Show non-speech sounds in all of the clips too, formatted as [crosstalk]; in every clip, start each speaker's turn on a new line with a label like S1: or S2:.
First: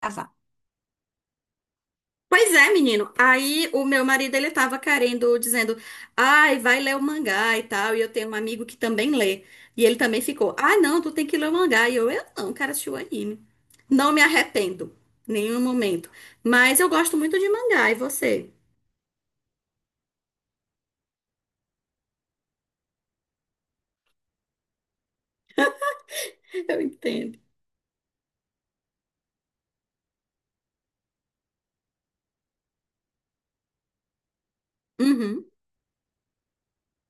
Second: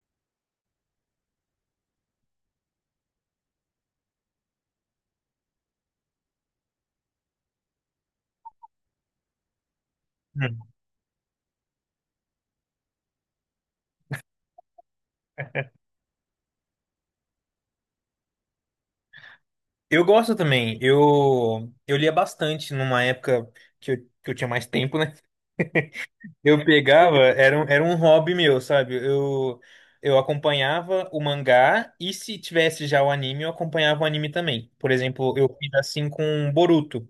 S1: Casar. Pois é, menino. Aí o meu marido ele tava querendo, dizendo, ai, vai ler o mangá e tal. E eu tenho um amigo que também lê. E ele também ficou,
S2: Hum.
S1: ah, não, tu tem que ler o mangá. E eu não, cara, assistir o anime. Não me arrependo, nenhum momento. Mas eu gosto muito de mangá, e você?
S2: Eu gosto também. Eu lia bastante numa época que eu, que eu tinha mais tempo, né? Eu
S1: [laughs] Eu
S2: pegava,
S1: entendo.
S2: era, era um hobby meu, sabe? Eu acompanhava o mangá e se tivesse já o anime, eu acompanhava o anime também. Por exemplo,
S1: Uhum.
S2: eu fiz assim com Boruto.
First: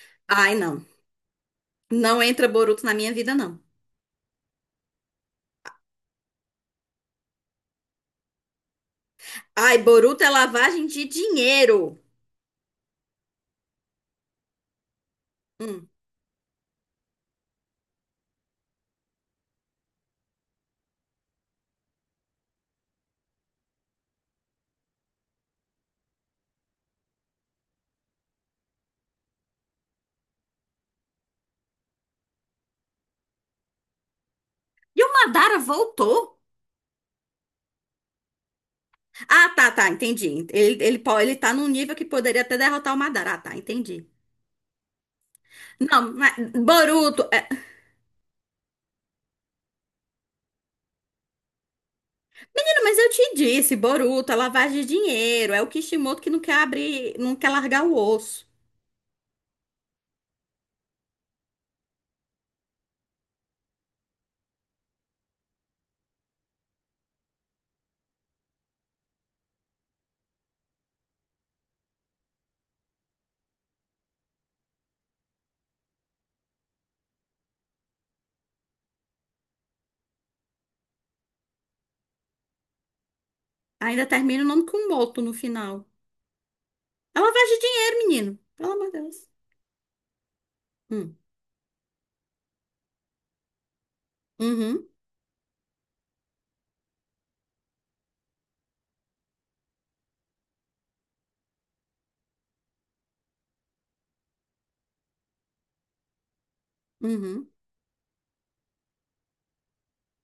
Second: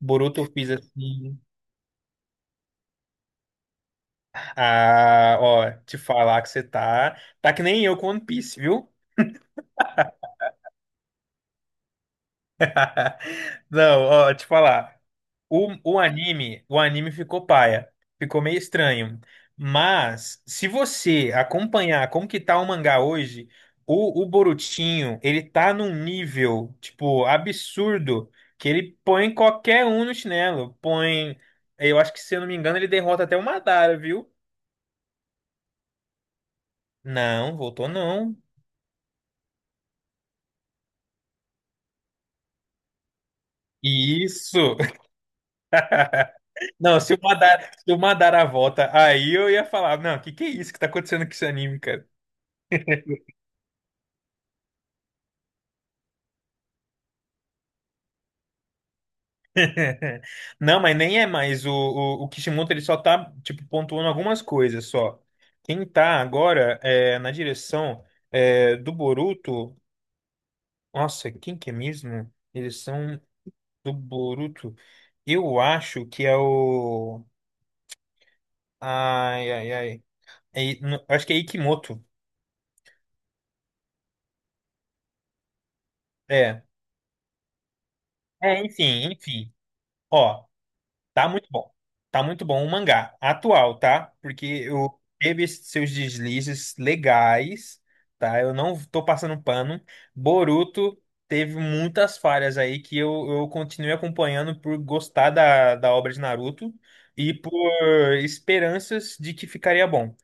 S2: Boruto eu
S1: Ai,
S2: fiz
S1: não.
S2: assim.
S1: Não entra Boruto na minha vida, não.
S2: Ah, ó, te falar que você tá. Tá que nem eu com One Piece, viu?
S1: Ai, Boruto é lavagem de dinheiro.
S2: Não, ó, te falar. O,
S1: Hum.
S2: o anime, o anime ficou paia. Ficou meio estranho. Mas, se você acompanhar como que tá o mangá hoje, o Borutinho, ele tá num nível, tipo, absurdo, que ele põe qualquer um no chinelo. Põe, eu acho que, se eu não me engano, ele derrota até o Madara, viu?
S1: E o Madara voltou?
S2: Não, voltou não.
S1: Ah, tá, tá, entendi. Ele tá num nível que poderia até derrotar o Madara. Ah, tá, entendi.
S2: Isso!
S1: Não, mas
S2: [laughs] Não,
S1: Boruto.
S2: Se o Madara volta, aí eu ia falar, não, o que que é isso que tá acontecendo com esse anime, cara?
S1: Menino, mas eu te disse, Boruto é lavagem de dinheiro. É o Kishimoto que não quer abrir, não quer largar o osso.
S2: [laughs] Não, mas nem é mais. O Kishimoto ele só tá, tipo, pontuando algumas coisas só. Quem tá agora é, na direção é, do Boruto. Nossa, quem que é mesmo? Direção do Boruto. Eu acho que é o. Ai, ai, ai. Não, acho que é Ikimoto.
S1: Ainda termina o nome com Moto no final.
S2: É.
S1: É lavagem de dinheiro, menino.
S2: É,
S1: Pelo amor de
S2: enfim,
S1: Deus.
S2: enfim. Ó.
S1: Hum.
S2: Tá muito bom. Tá muito bom o mangá atual, tá? Porque
S1: Uhum,
S2: eu teve esses seus deslizes legais, tá? Eu não tô passando pano. Boruto teve muitas falhas aí que eu continuei acompanhando por gostar da obra de Naruto e
S1: uhum,
S2: por esperanças de que ficaria bom.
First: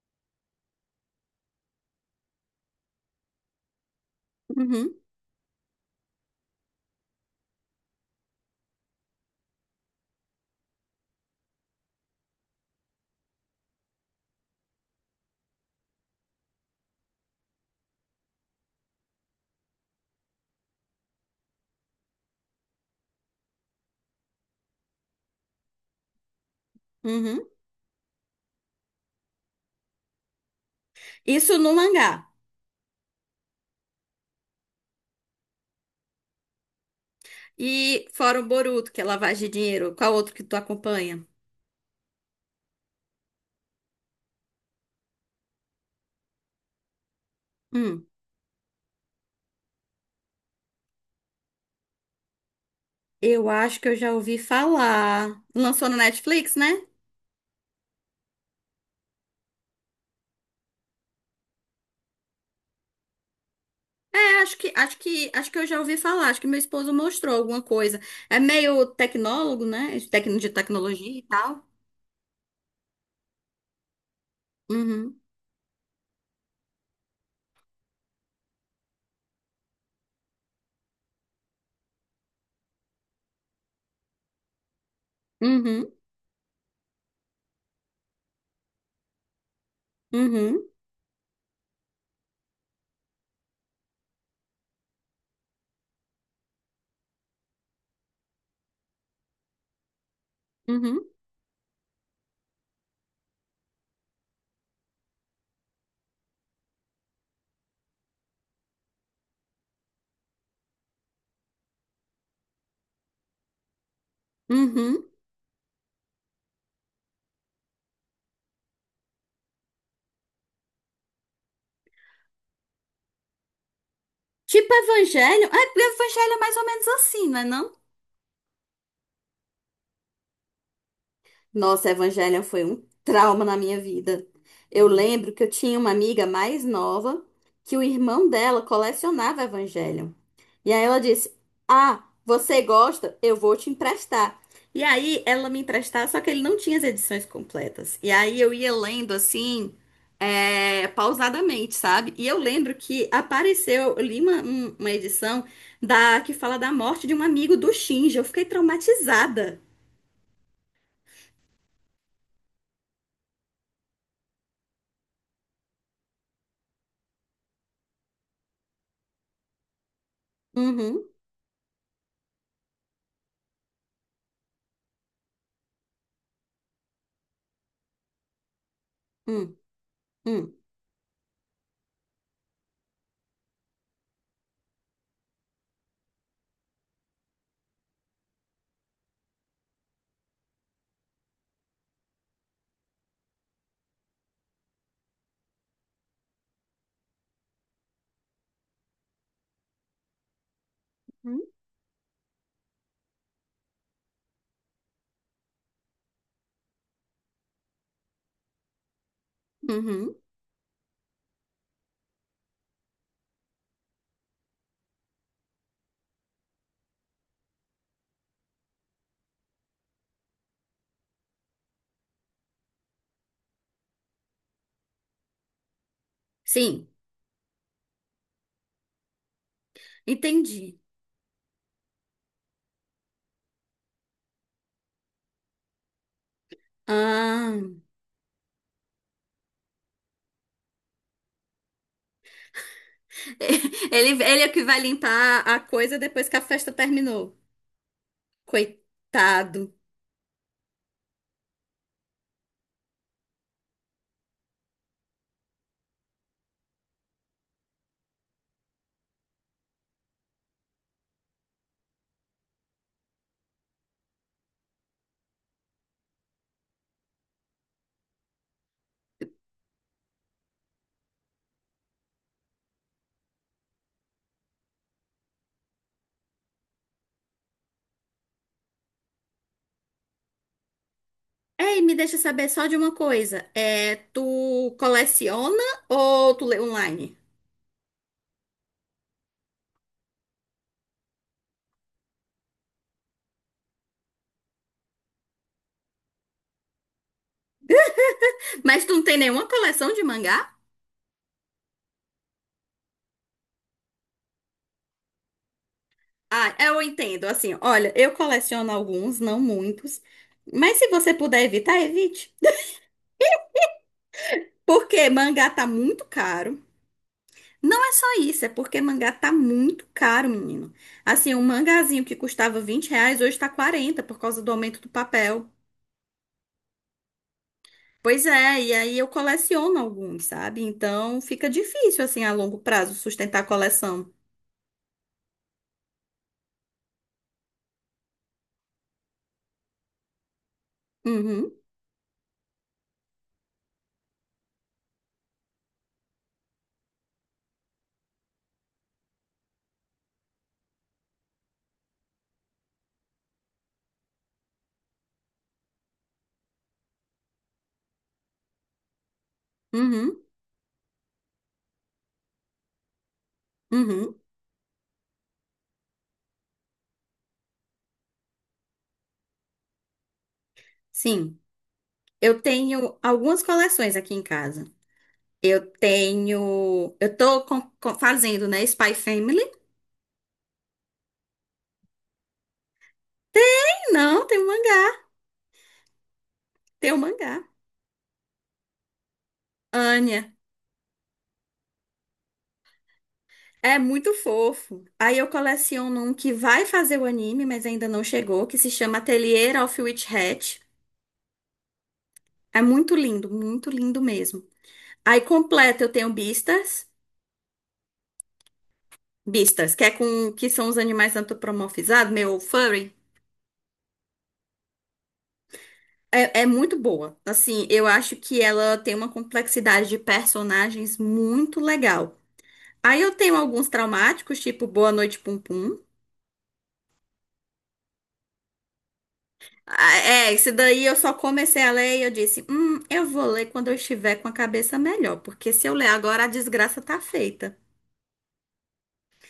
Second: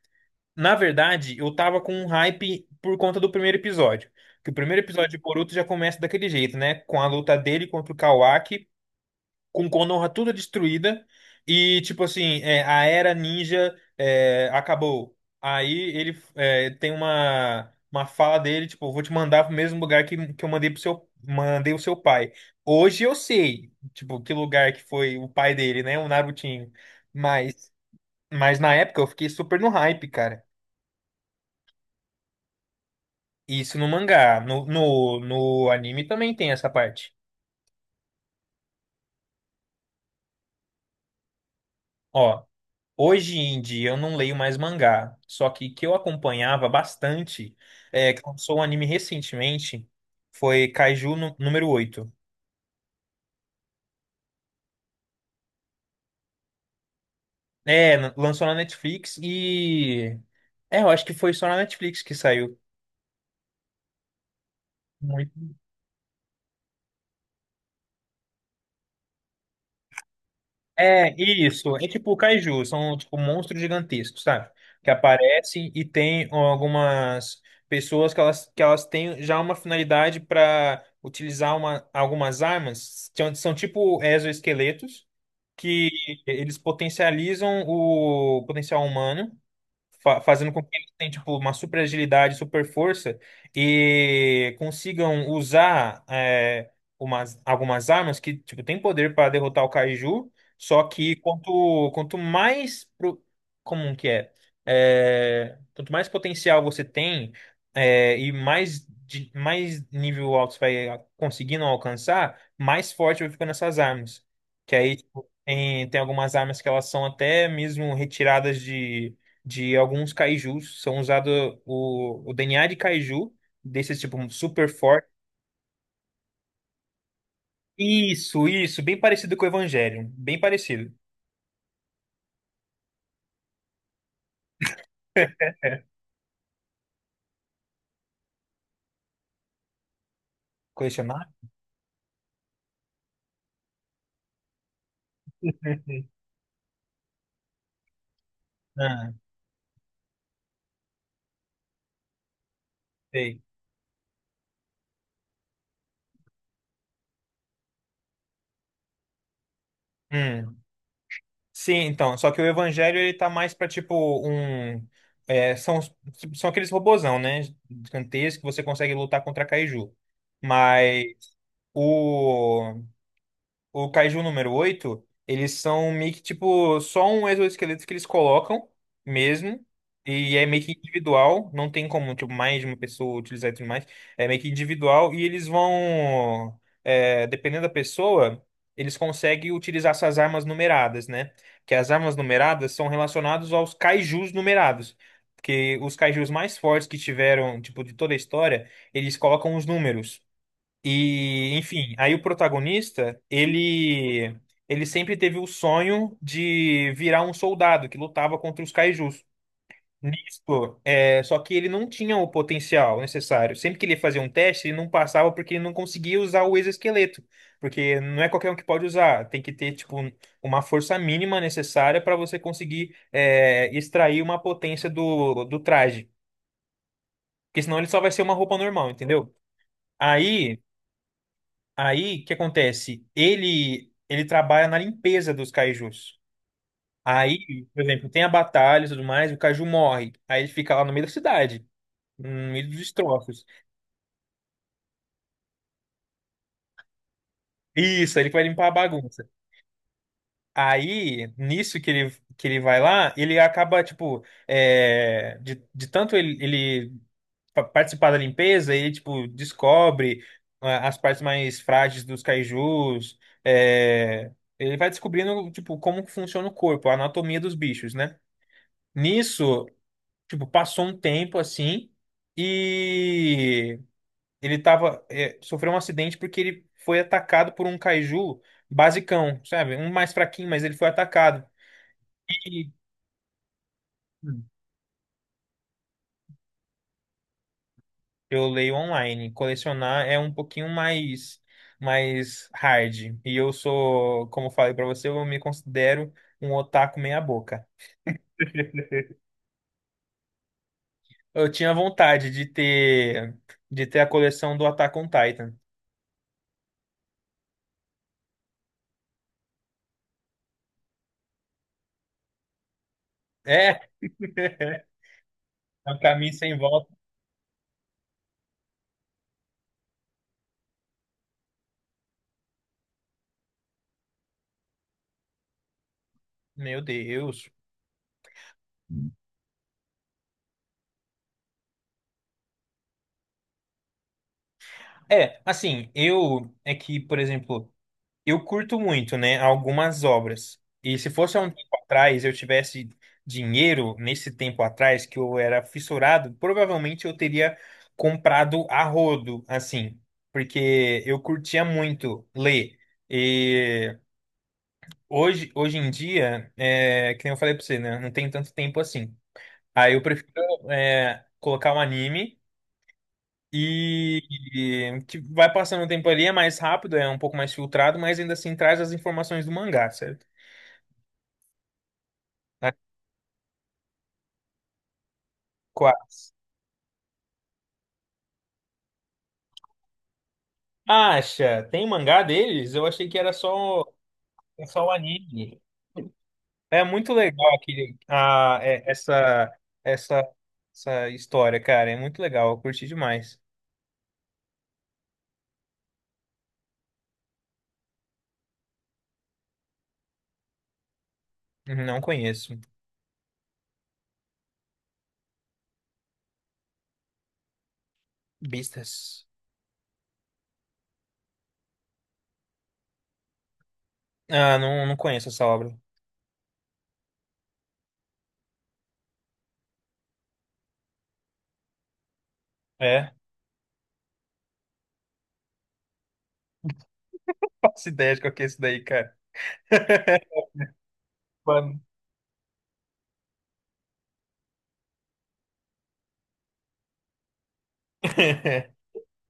S2: Na verdade, eu tava com um hype por conta do primeiro episódio. Que o primeiro
S1: uhum,
S2: episódio de Boruto já começa daquele jeito, né? Com a luta dele contra o Kawaki, com Konoha tudo destruída e tipo assim é, a era ninja é, acabou. Aí ele é, tem uma fala dele tipo vou te mandar pro mesmo lugar que eu mandei pro seu, mandei o seu pai. Hoje eu sei tipo que lugar que foi o pai dele, né, o Narutinho.
S1: uhum.
S2: mas mas na época eu fiquei super no hype, cara.
S1: Isso no mangá.
S2: Isso no mangá, no anime também tem essa parte.
S1: E fora o Boruto, que é lavagem de dinheiro, qual outro que tu acompanha?
S2: Ó, hoje em dia eu não leio mais mangá, só que eu acompanhava bastante,
S1: Hum.
S2: é, que lançou um anime recentemente, foi Kaiju número 8.
S1: Eu acho que eu já ouvi falar. Lançou no Netflix, né?
S2: É, lançou na Netflix e. É, eu acho que foi só na Netflix que saiu.
S1: É, acho que, acho que, acho
S2: Muito.
S1: que eu já ouvi falar. Acho que meu esposo mostrou alguma coisa. É meio tecnólogo, né? De
S2: É,
S1: tecnologia e tal.
S2: isso. É tipo Kaiju, são tipo monstros gigantescos, sabe? Que
S1: Uhum,
S2: aparecem e tem algumas pessoas que elas têm já uma finalidade para utilizar uma, algumas armas, são, são tipo exoesqueletos. Que
S1: uhum,
S2: eles potencializam o potencial humano, fazendo com
S1: uhum,
S2: que eles tenham tipo, uma super agilidade, super força e consigam usar é, umas, algumas armas que tipo, têm poder para derrotar o Kaiju, só
S1: uhum,
S2: quanto mais pro, como que é? É, quanto mais potencial você tem é, e mais, mais nível alto você vai conseguindo alcançar, mais forte vai ficando essas armas. Que aí,
S1: uhum.
S2: tipo, tem algumas armas que elas são até mesmo retiradas de alguns kaijus. São usados o DNA de kaiju, desses tipo super
S1: Tipo
S2: forte.
S1: evangelho. É, evangelho é mais ou menos assim, não é não?
S2: Isso, bem parecido com o Evangelion. Bem parecido.
S1: Nossa, Evangelion foi um trauma na minha vida. Eu lembro que eu tinha uma amiga mais nova que o irmão dela colecionava Evangelion. E aí ela
S2: Colecionar?
S1: disse: ah, você gosta? Eu vou te emprestar. E aí ela me emprestava, só
S2: [laughs]
S1: que ele não tinha as edições completas. E aí eu ia
S2: Ah,
S1: lendo assim, é, pausadamente, sabe? E eu lembro que
S2: sei.
S1: apareceu, eu li uma edição da que fala da morte de um amigo do Shinji. Eu fiquei traumatizada.
S2: Hum. Sim, então, só que o Evangelho ele tá mais pra tipo um. É, são, são aqueles robozão, né? Gigantescos que você consegue lutar contra Kaiju. Mas
S1: Uhum,
S2: o. o Kaiju número 8 eles são meio que tipo só um exoesqueleto que eles colocam
S1: hum,
S2: mesmo. E é
S1: hum.
S2: meio que individual, não tem como tipo, mais de uma pessoa utilizar e tudo mais. É meio que individual e eles vão, é, dependendo da pessoa, eles conseguem utilizar essas armas numeradas, né? Que as armas numeradas são relacionadas aos kaijus numerados. Porque os kaijus mais fortes que tiveram, tipo, de toda a história, eles colocam os números.
S1: Hum,
S2: E, enfim, aí o protagonista, ele sempre teve o sonho de virar um soldado que lutava contra os kaijus.
S1: uhum.
S2: Nisso, é, só que ele não tinha o potencial necessário. Sempre que ele fazia um teste, ele não passava porque ele não conseguia usar o exoesqueleto, porque não é qualquer um que pode usar. Tem que ter tipo uma força mínima necessária para você conseguir é, extrair uma potência do traje,
S1: Sim,
S2: porque senão ele só vai ser uma roupa normal, entendeu? Aí.
S1: entendi.
S2: Aí, o que acontece? Ele trabalha na limpeza dos cajus.
S1: Ah,
S2: Aí, por exemplo, tem a batalha e tudo mais, o caju morre. Aí ele fica lá no meio da cidade, no meio dos destroços.
S1: [laughs] ele é o que vai limpar a coisa depois que a festa terminou.
S2: Isso, aí ele vai limpar a bagunça.
S1: Coitado.
S2: Aí, nisso que ele vai lá, ele acaba, tipo, é, de tanto ele, ele participar da limpeza, ele, tipo, descobre, ah, as partes mais frágeis dos kaijus, é, ele vai descobrindo, tipo, como que funciona o corpo, a anatomia dos bichos, né? Nisso, tipo, passou um tempo, assim, e ele tava, é, sofreu um acidente porque ele foi atacado por um kaiju basicão, sabe? Um mais fraquinho, mas ele foi atacado.
S1: Ei, me deixa saber só de uma coisa. É, tu coleciona ou tu lê online?
S2: Eu leio online. Colecionar é um pouquinho mais hard. E eu sou, como eu falei pra você, eu me considero um otaku meia boca.
S1: Mas tu
S2: [laughs]
S1: não tem nenhuma coleção de mangá?
S2: Eu tinha vontade de ter a coleção do Attack on Titan.
S1: Ah, eu entendo. Assim, olha, eu coleciono alguns, não muitos. Mas se você puder evitar, evite.
S2: É, [laughs] é
S1: Porque mangá tá
S2: um
S1: muito
S2: caminho sem
S1: caro.
S2: volta.
S1: Não é só isso, é porque mangá tá muito caro, menino. Assim, um mangazinho que custava R$ 20 hoje tá 40 por causa do aumento do papel.
S2: Meu Deus.
S1: Pois é, e aí eu coleciono alguns, sabe? Então fica difícil, assim, a longo prazo sustentar a coleção.
S2: É, assim, eu é que, por exemplo, eu curto muito, né, algumas obras. E se fosse há um
S1: Uhum,
S2: tempo atrás, eu tivesse dinheiro nesse tempo atrás que eu era fissurado, provavelmente eu teria comprado a rodo, assim, porque eu curtia muito ler. E hoje, hoje em dia, é, que nem eu falei pra você, né, não tem tanto tempo assim. Aí eu
S1: uhum,
S2: prefiro é, colocar um anime
S1: uhum.
S2: e que vai passando o tempo ali, é mais rápido, é um pouco mais filtrado, mas ainda assim traz as informações do mangá, certo?
S1: Sim, eu
S2: Na
S1: tenho algumas coleções aqui em casa. Eu
S2: quase.
S1: tenho. Eu tô fazendo, né? Spy Family.
S2: Acha? Tem mangá deles? Eu achei que era só,
S1: Não, tem um
S2: é só o
S1: mangá,
S2: anime. É
S1: tem um
S2: muito
S1: mangá.
S2: legal aquele, ah, essa,
S1: Anya.
S2: essa história, cara. É muito legal. Eu curti demais.
S1: É muito fofo. Aí eu coleciono um que vai fazer o anime, mas ainda não chegou, que se chama Atelier of Witch Hat.
S2: Não conheço.
S1: É muito lindo mesmo. Aí completo eu tenho Beastars.
S2: Beastars.
S1: Beastars, que é com que são os animais antropomorfizados, meu furry.
S2: Ah, não, não conheço essa obra.
S1: É, é muito boa. Assim, eu acho que ela tem uma complexidade de personagens muito legal. Aí
S2: É?
S1: eu tenho alguns traumáticos, tipo Boa Noite Pum Pum.
S2: [laughs] Faço ideia de qual que é isso daí, cara.
S1: Ah, é,
S2: [laughs]
S1: esse daí eu só comecei a
S2: Mano.
S1: ler e eu disse, eu vou ler quando eu estiver com a cabeça melhor, porque se eu ler agora a desgraça tá feita.
S2: [laughs]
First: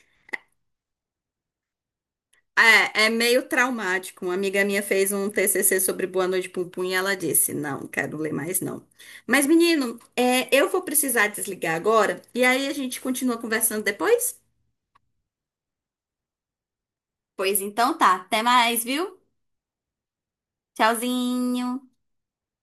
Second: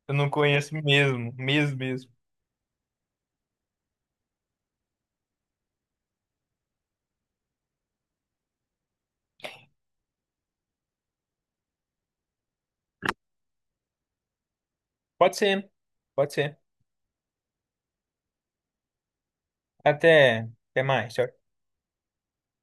S2: Eu não conheço mesmo. Mesmo, mesmo.
S1: É, é meio traumático. Uma amiga minha fez um TCC sobre Boa Noite Pum Pum e ela disse, não, quero ler mais não. Mas menino, é, eu vou precisar desligar agora e aí a gente continua conversando depois?
S2: Pode ser. Pode ser.
S1: Pois então tá, até mais, viu?
S2: Até, até mais. Tchau.
S1: Tchauzinho.